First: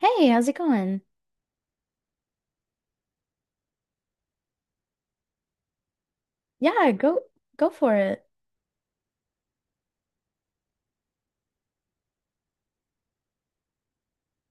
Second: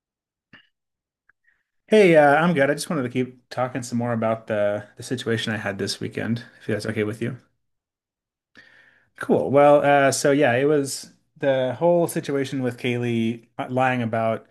Hey, how's it going? Hey, I'm good. I just wanted to keep talking some more about the situation I had this weekend, if that's Yeah, okay with go you. go for it. Cool. Well, so yeah, it was the whole situation with Kaylee lying about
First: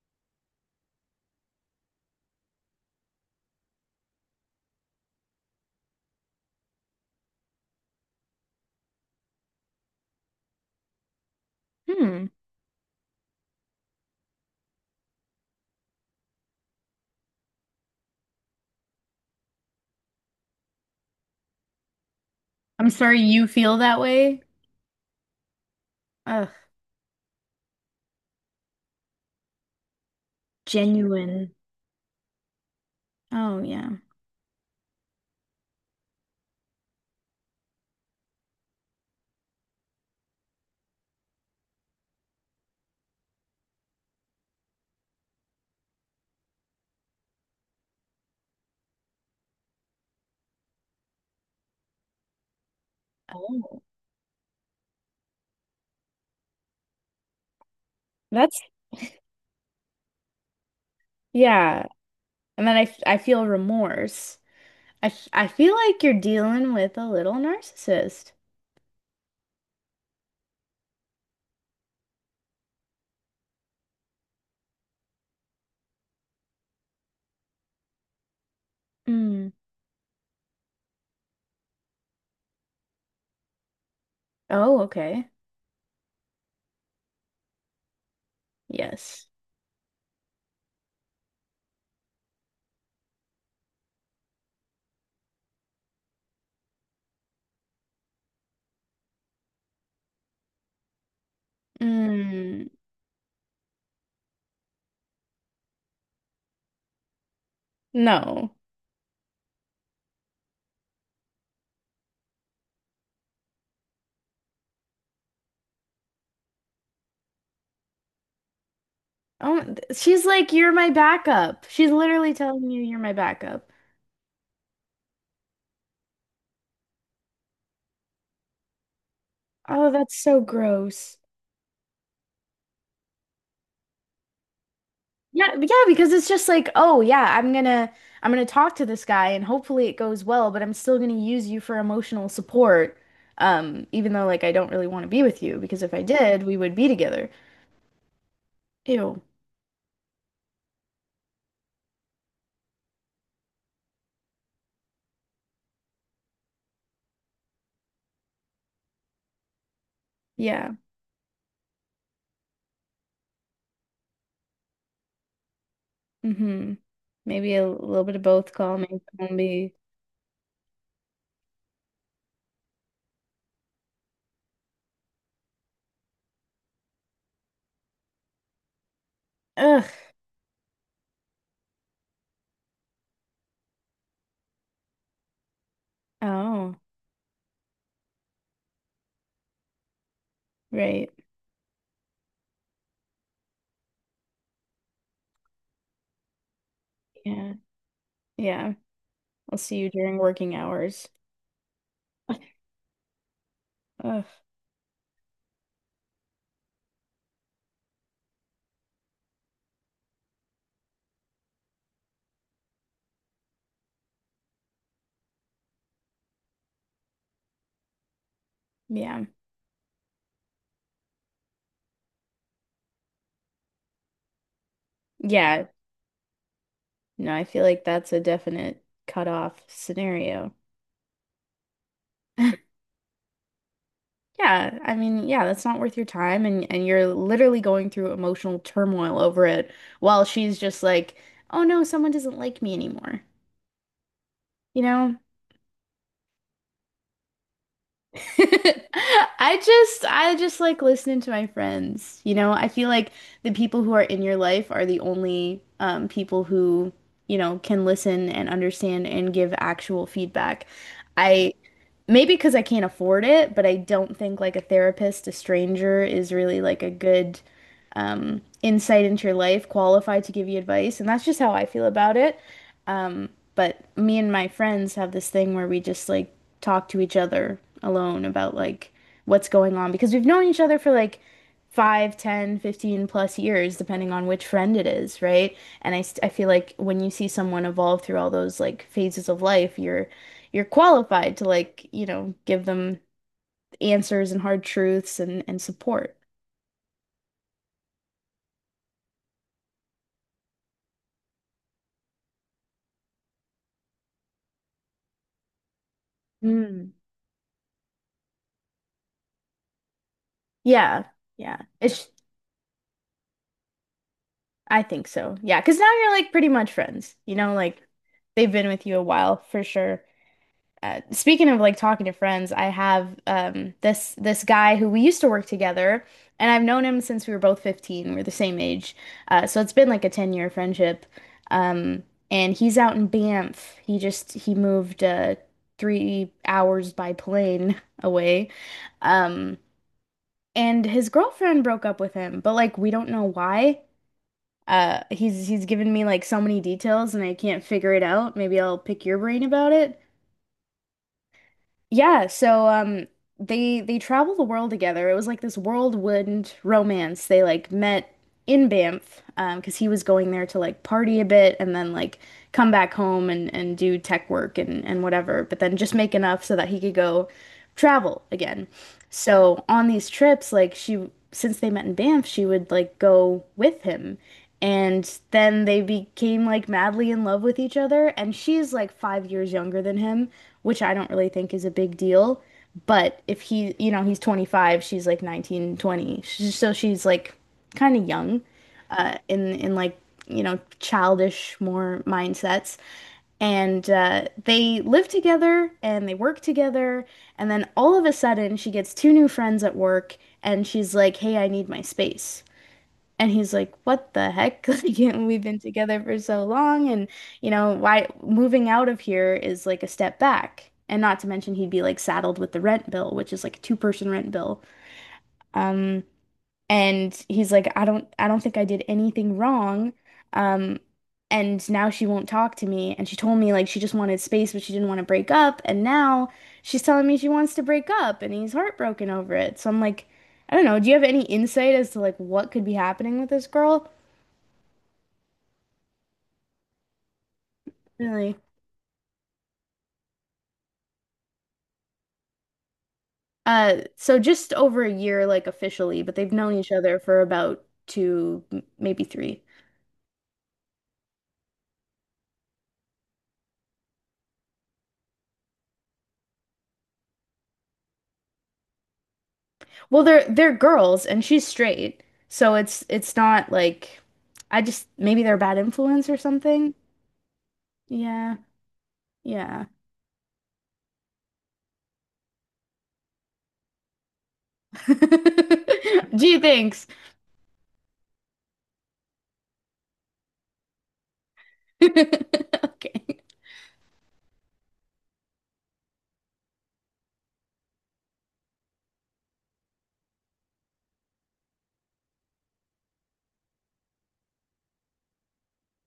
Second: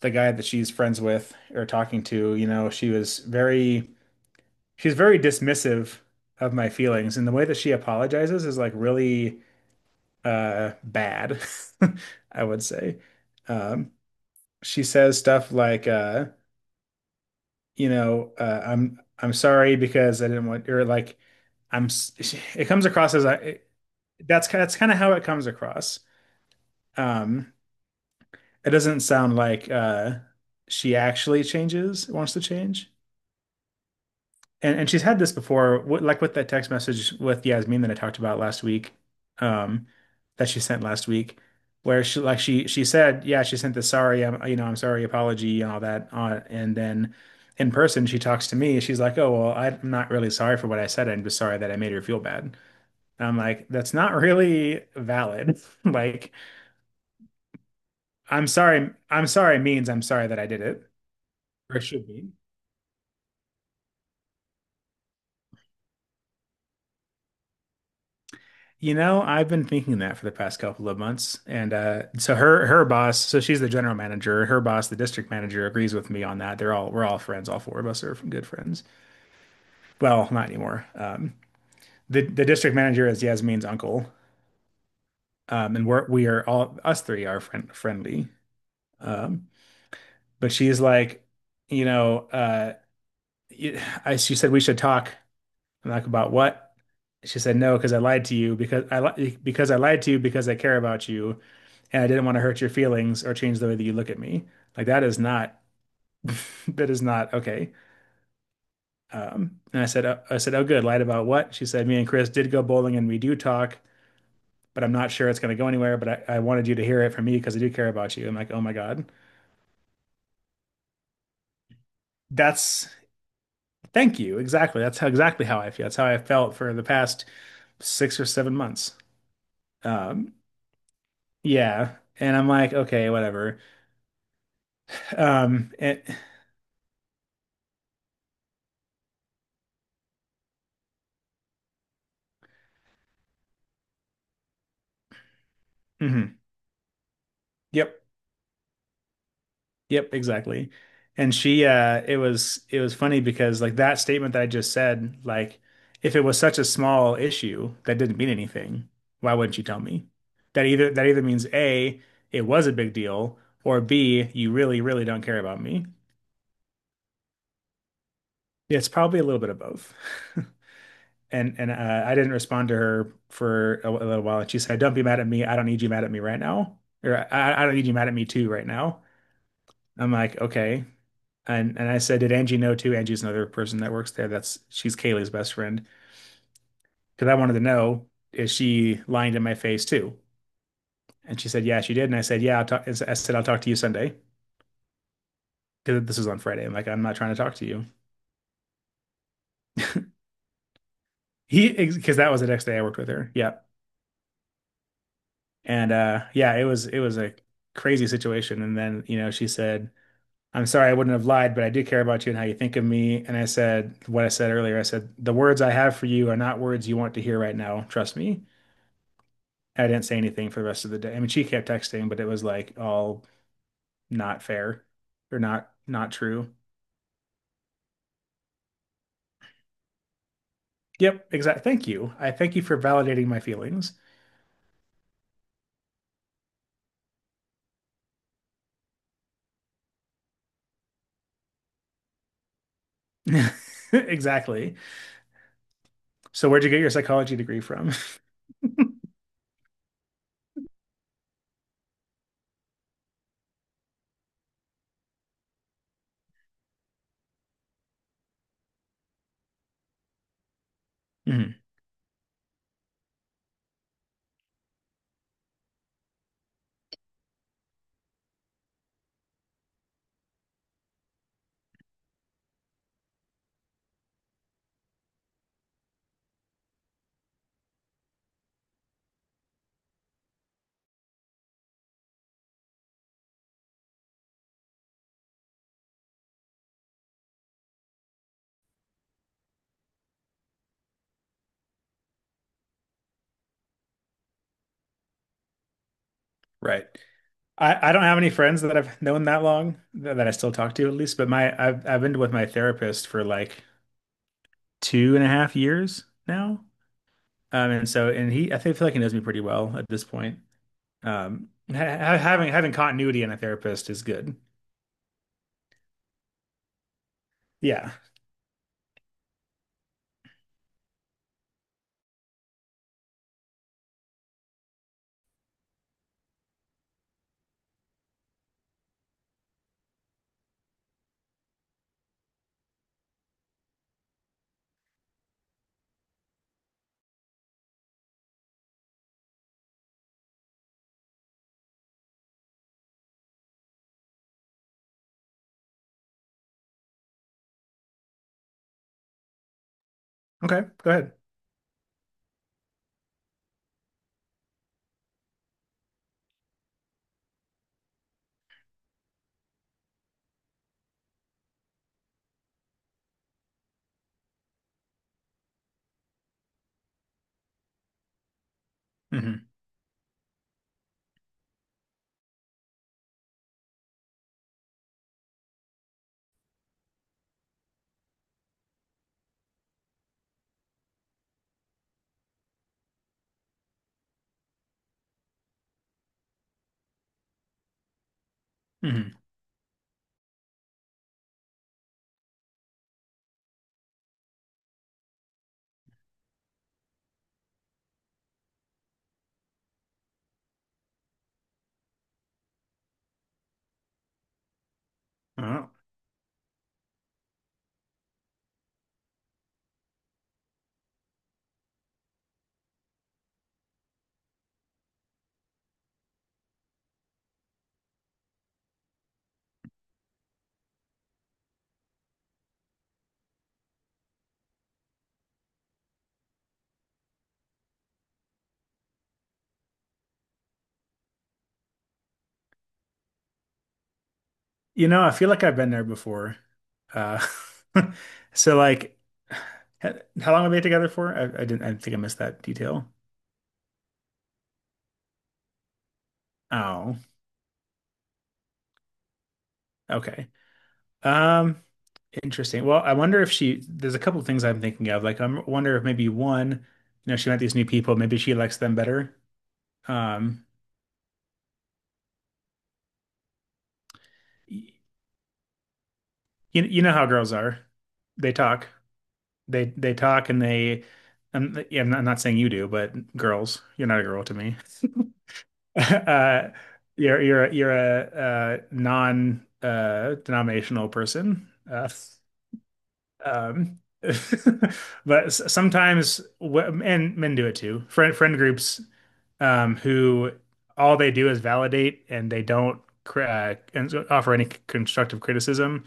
the guy that she's friends with or talking to. You know, she was very she's very dismissive of my feelings, and the way that she apologizes is like really bad, Hmm. I would say. Um, she says stuff like, you know, I'm sorry because I didn't want or like I'm s- it comes I'm across sorry as I you it, feel that way. That's kind of how it comes across. Ugh. Um, it doesn't sound like she actually Genuine. changes, wants to change. Oh, yeah. And she's had this before, like with that text message with Yasmin that I talked about last week, um, that she sent last week, where she said, yeah, she sent the sorry, I'm I'm sorry apology and all that on, and then in person she talks to me, she's like, oh well, I'm not really sorry for what I said, I'm just sorry that I made her feel bad. And I'm like, Oh, that's not really valid. Like, that's, I'm sorry means I'm sorry that I did it, or it yeah. should be. And then I feel remorse. I feel like you're dealing with a little narcissist. You know, I've been thinking that for the past couple of months. And so her boss, so she's the general manager. Her boss, the district manager, agrees with me on that. They're all we're all friends. All four of us are good friends. Mm. Well, not anymore. The district manager is Yasmin's uncle, Oh, okay. And we are all us three are friendly. Yes. Um, but she's like, you know, she said we should talk. I'm like, about what? She said, no, because I lied to you because I li because I lied to you because I care about you, and I didn't want to hurt Mm, your feelings or change the way that you look at me. Like that is not that is not okay. no. And I said, oh, good. Lied about what? She said, me and Chris did go bowling and we do talk, but I'm not sure it's going to go anywhere. But I wanted you to hear it from me because I do care about you. I'm like, oh my God, Oh, she's like, you're my backup. She's literally telling you that's you're my backup. thank you. Exactly. That's how exactly how I feel. That's how I felt for the past 6 or 7 months. Oh, that's Um, so gross. Yeah. And I'm like, okay, whatever. Yeah, yeah, Um, it, because it's just like, oh yeah, I'm gonna talk to this guy and hopefully it goes well, but I'm still gonna use you for emotional support, even though like I don't really want to be with you because if I mhm. did, we would be together. Yep. Ew. Yep, exactly. And she it was funny because like that statement that I just said, like if it was such a small issue that didn't mean anything, why wouldn't you tell me? Yeah. That either means A, it was a big deal, or B, you really, really don't care about me. Mm-hmm. Maybe a little bit of both, call It's me probably a little bit of zombie. both. And I didn't respond to her for a little while, and she said, "Don't be mad at me. I don't need you mad at me right now, or I don't need you mad at me too right now." Ugh. I'm like, okay, and I said, "Did Angie know too?" Angie's another person that works there. That's She's Kaylee's best friend Oh, because I wanted to know is she lying to my face too? right. And she said, "Yeah, she did." And I said, "Yeah, I'll talk." I said, "I'll talk to you Sunday because this was on Friday." I'm like, "I'm not trying to Yeah. talk to you." Yeah. I'll see you during working hours. He because that was the next day I worked with her. Yeah, Ugh. and yeah, it was a crazy situation. And then you know she said I'm sorry I wouldn't have lied, but I do care about you and how you think of me. And I said what I said earlier. I said, the words I have for you are not words you want to hear right now. Trust me. Yeah. I didn't say anything for the rest of the day. I mean, she kept texting, but it was like all not fair or Yeah. Not true. No, I feel like that's a definite cutoff scenario. Yep, exactly. Thank you. I thank you for validating my feelings. Yeah, I mean, yeah, that's not worth your time and you're literally going through emotional turmoil over it while she's just like, "Oh no, someone doesn't like me anymore." Exactly. You know? So where'd you get your psychology degree from? I just like listening to my friends. You know, I feel like the people who are in your life are the only people who can listen and understand and give actual feedback. I Mhm. Maybe because I can't afford it, but I don't think like a therapist, a stranger is really like a good insight into your life, qualified to give you advice. And that's just how I feel about it. Um, but me and my friends have this thing where we just like talk to each other alone about like what's going on because we've known each other for like five, ten, 15 plus years, depending on which friend it is, right? And I feel like when you see someone evolve through all those like phases of life, you're qualified to like, give them answers and hard truths and support. Right. I don't have any friends that I've known that long that I still talk to at least, but my I've been with my therapist for like two and a half years now. Hmm. And he I think feel like he knows me pretty well at this point. Yeah. Yeah. It's Having continuity in a therapist is good. I think so. Yeah, because now you're like pretty much friends. You know, like Yeah. they've been with you a while for sure. Speaking of like talking to friends, I have this guy who we used to work together and I've known him since we were both 15. We're the same age. So it's been like a 10-year friendship. Um and he's out in Banff. He moved 3 hours by plane away. Um, and his girlfriend broke up with him, but like we don't know why. He's given me like so many details and I can't figure it out. Maybe I'll pick your brain about it. Okay. Go ahead. Yeah, so they travel the world together. It was like this whirlwind romance. They like met in Banff because he was going there to like party a bit and then like come back home and do tech work and whatever, but then just make enough so that he could go travel again. hmm So on these trips, like she, since they met in Banff, she would like go with him. And then they became like madly in love with each other. And she's like 5 years younger than him, which I don't really think is a big deal. But if he, he's 25, she's like 19, 20. So she's like kind of young, hmm in like, childish more mindsets. And they live together and they work together. And then all of a sudden, she gets two new friends at work and she's like, "Hey, I need my space." And he's like, "What the heck?" Like, we've been Well, together for so long. And, why moving out of here is like a step back. And not to mention, he'd be like saddled with the rent bill, which is like a two-person rent bill. Um, and he's like, I don't think I did anything wrong." Um, and now she won't talk to me. And she told me like she just wanted space, but she didn't want to break up. And now she's telling me she wants to break up and he's heartbroken over it. So I'm like, I don't know, do you have any insight as to like what could be happening with this girl? you know, I feel like I've been there before. Uh, Really? so like, h- how long have we been together for? I didn't I think I missed that detail. So just over a year, like officially, but they've known each Oh, other for about two, maybe three. okay. Um. Interesting. Well, I wonder if she, there's a couple of things I'm thinking of. Like, I wonder if maybe one, you know, she met these new people, maybe she likes them better. Well, they're Um, they're girls and she's straight. So it's not like I y- just maybe they're a bad influence or you, something. you know how girls are. They Yeah. talk. Yeah. They talk and like, yeah, I'm not saying you do, but girls, you're not a girl to me. Gee, Uh, thanks. you're you're a, non denominational person. Okay. Um, but sometimes, and men do it too. Friend groups, who all they do is validate and they don't offer any constructive criticism.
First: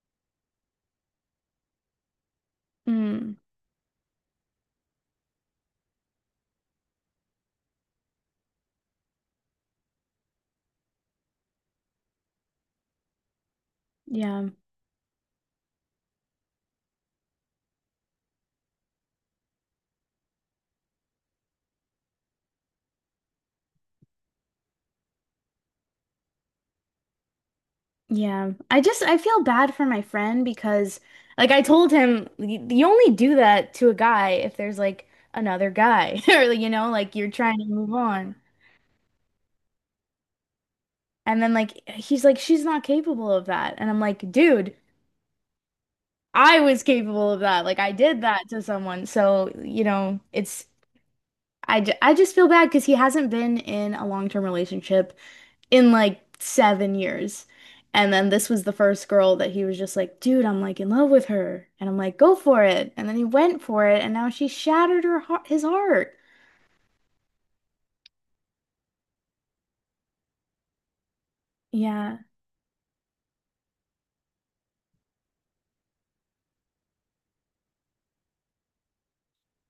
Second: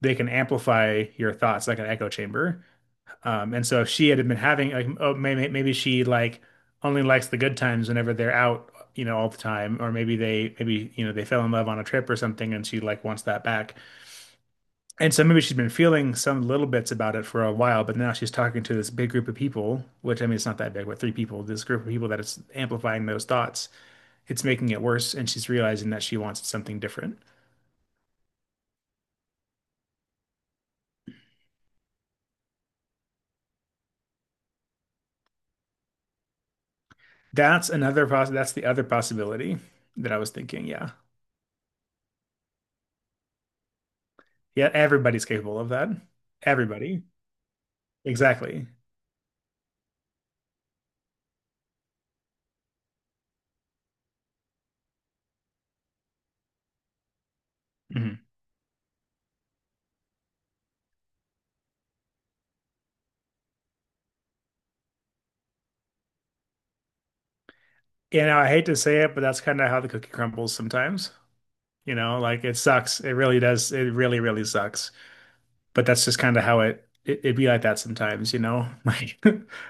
They can amplify your thoughts like an echo chamber. Mm, And so if she had been having like, oh, maybe she like only likes the good times whenever they're out, you know, all the time, or maybe you know they fell in love on a trip or something, and she like wants that back. yeah. And so maybe she's been feeling some little bits about it for a while, but now she's talking to this big group of people, which I mean, it's not that big, but three people, this group of people that is amplifying those thoughts. It's making it worse, and she's realizing that she wants something different. Yeah. I feel bad for my friend because like I told him you only do that to a guy if there's like another guy or like, like you're trying to move on. That's the other possibility that I was thinking. Yeah. And then like he's like she's not capable of that. And I'm like, Yeah, dude, everybody's capable of that. I was Everybody. capable of that. Like I did that to Exactly. someone. So, I just feel bad because he hasn't been in a long-term relationship in like 7 years. And Mhm. then this was the first girl that he was just like, dude, I'm like in love with her. And I'm like, go for it. And then he went for it, and now she shattered her heart, his heart. You know, I hate to say it, but that's kind of how the cookie crumbles sometimes. You Yeah. know, like it sucks. It really does. It really, really sucks. But that's just kind of how it it'd be like that sometimes, you know? Like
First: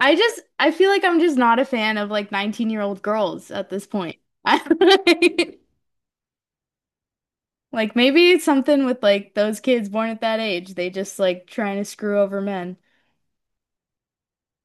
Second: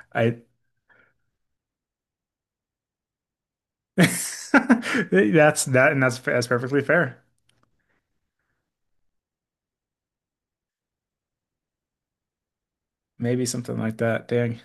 I I just I feel like I'm just not a fan of like 19-year-old girls at this point. that's that and that's perfectly fair. Like maybe it's something with like those kids born at that age. They just like trying to screw over men. Maybe something like that. Dang.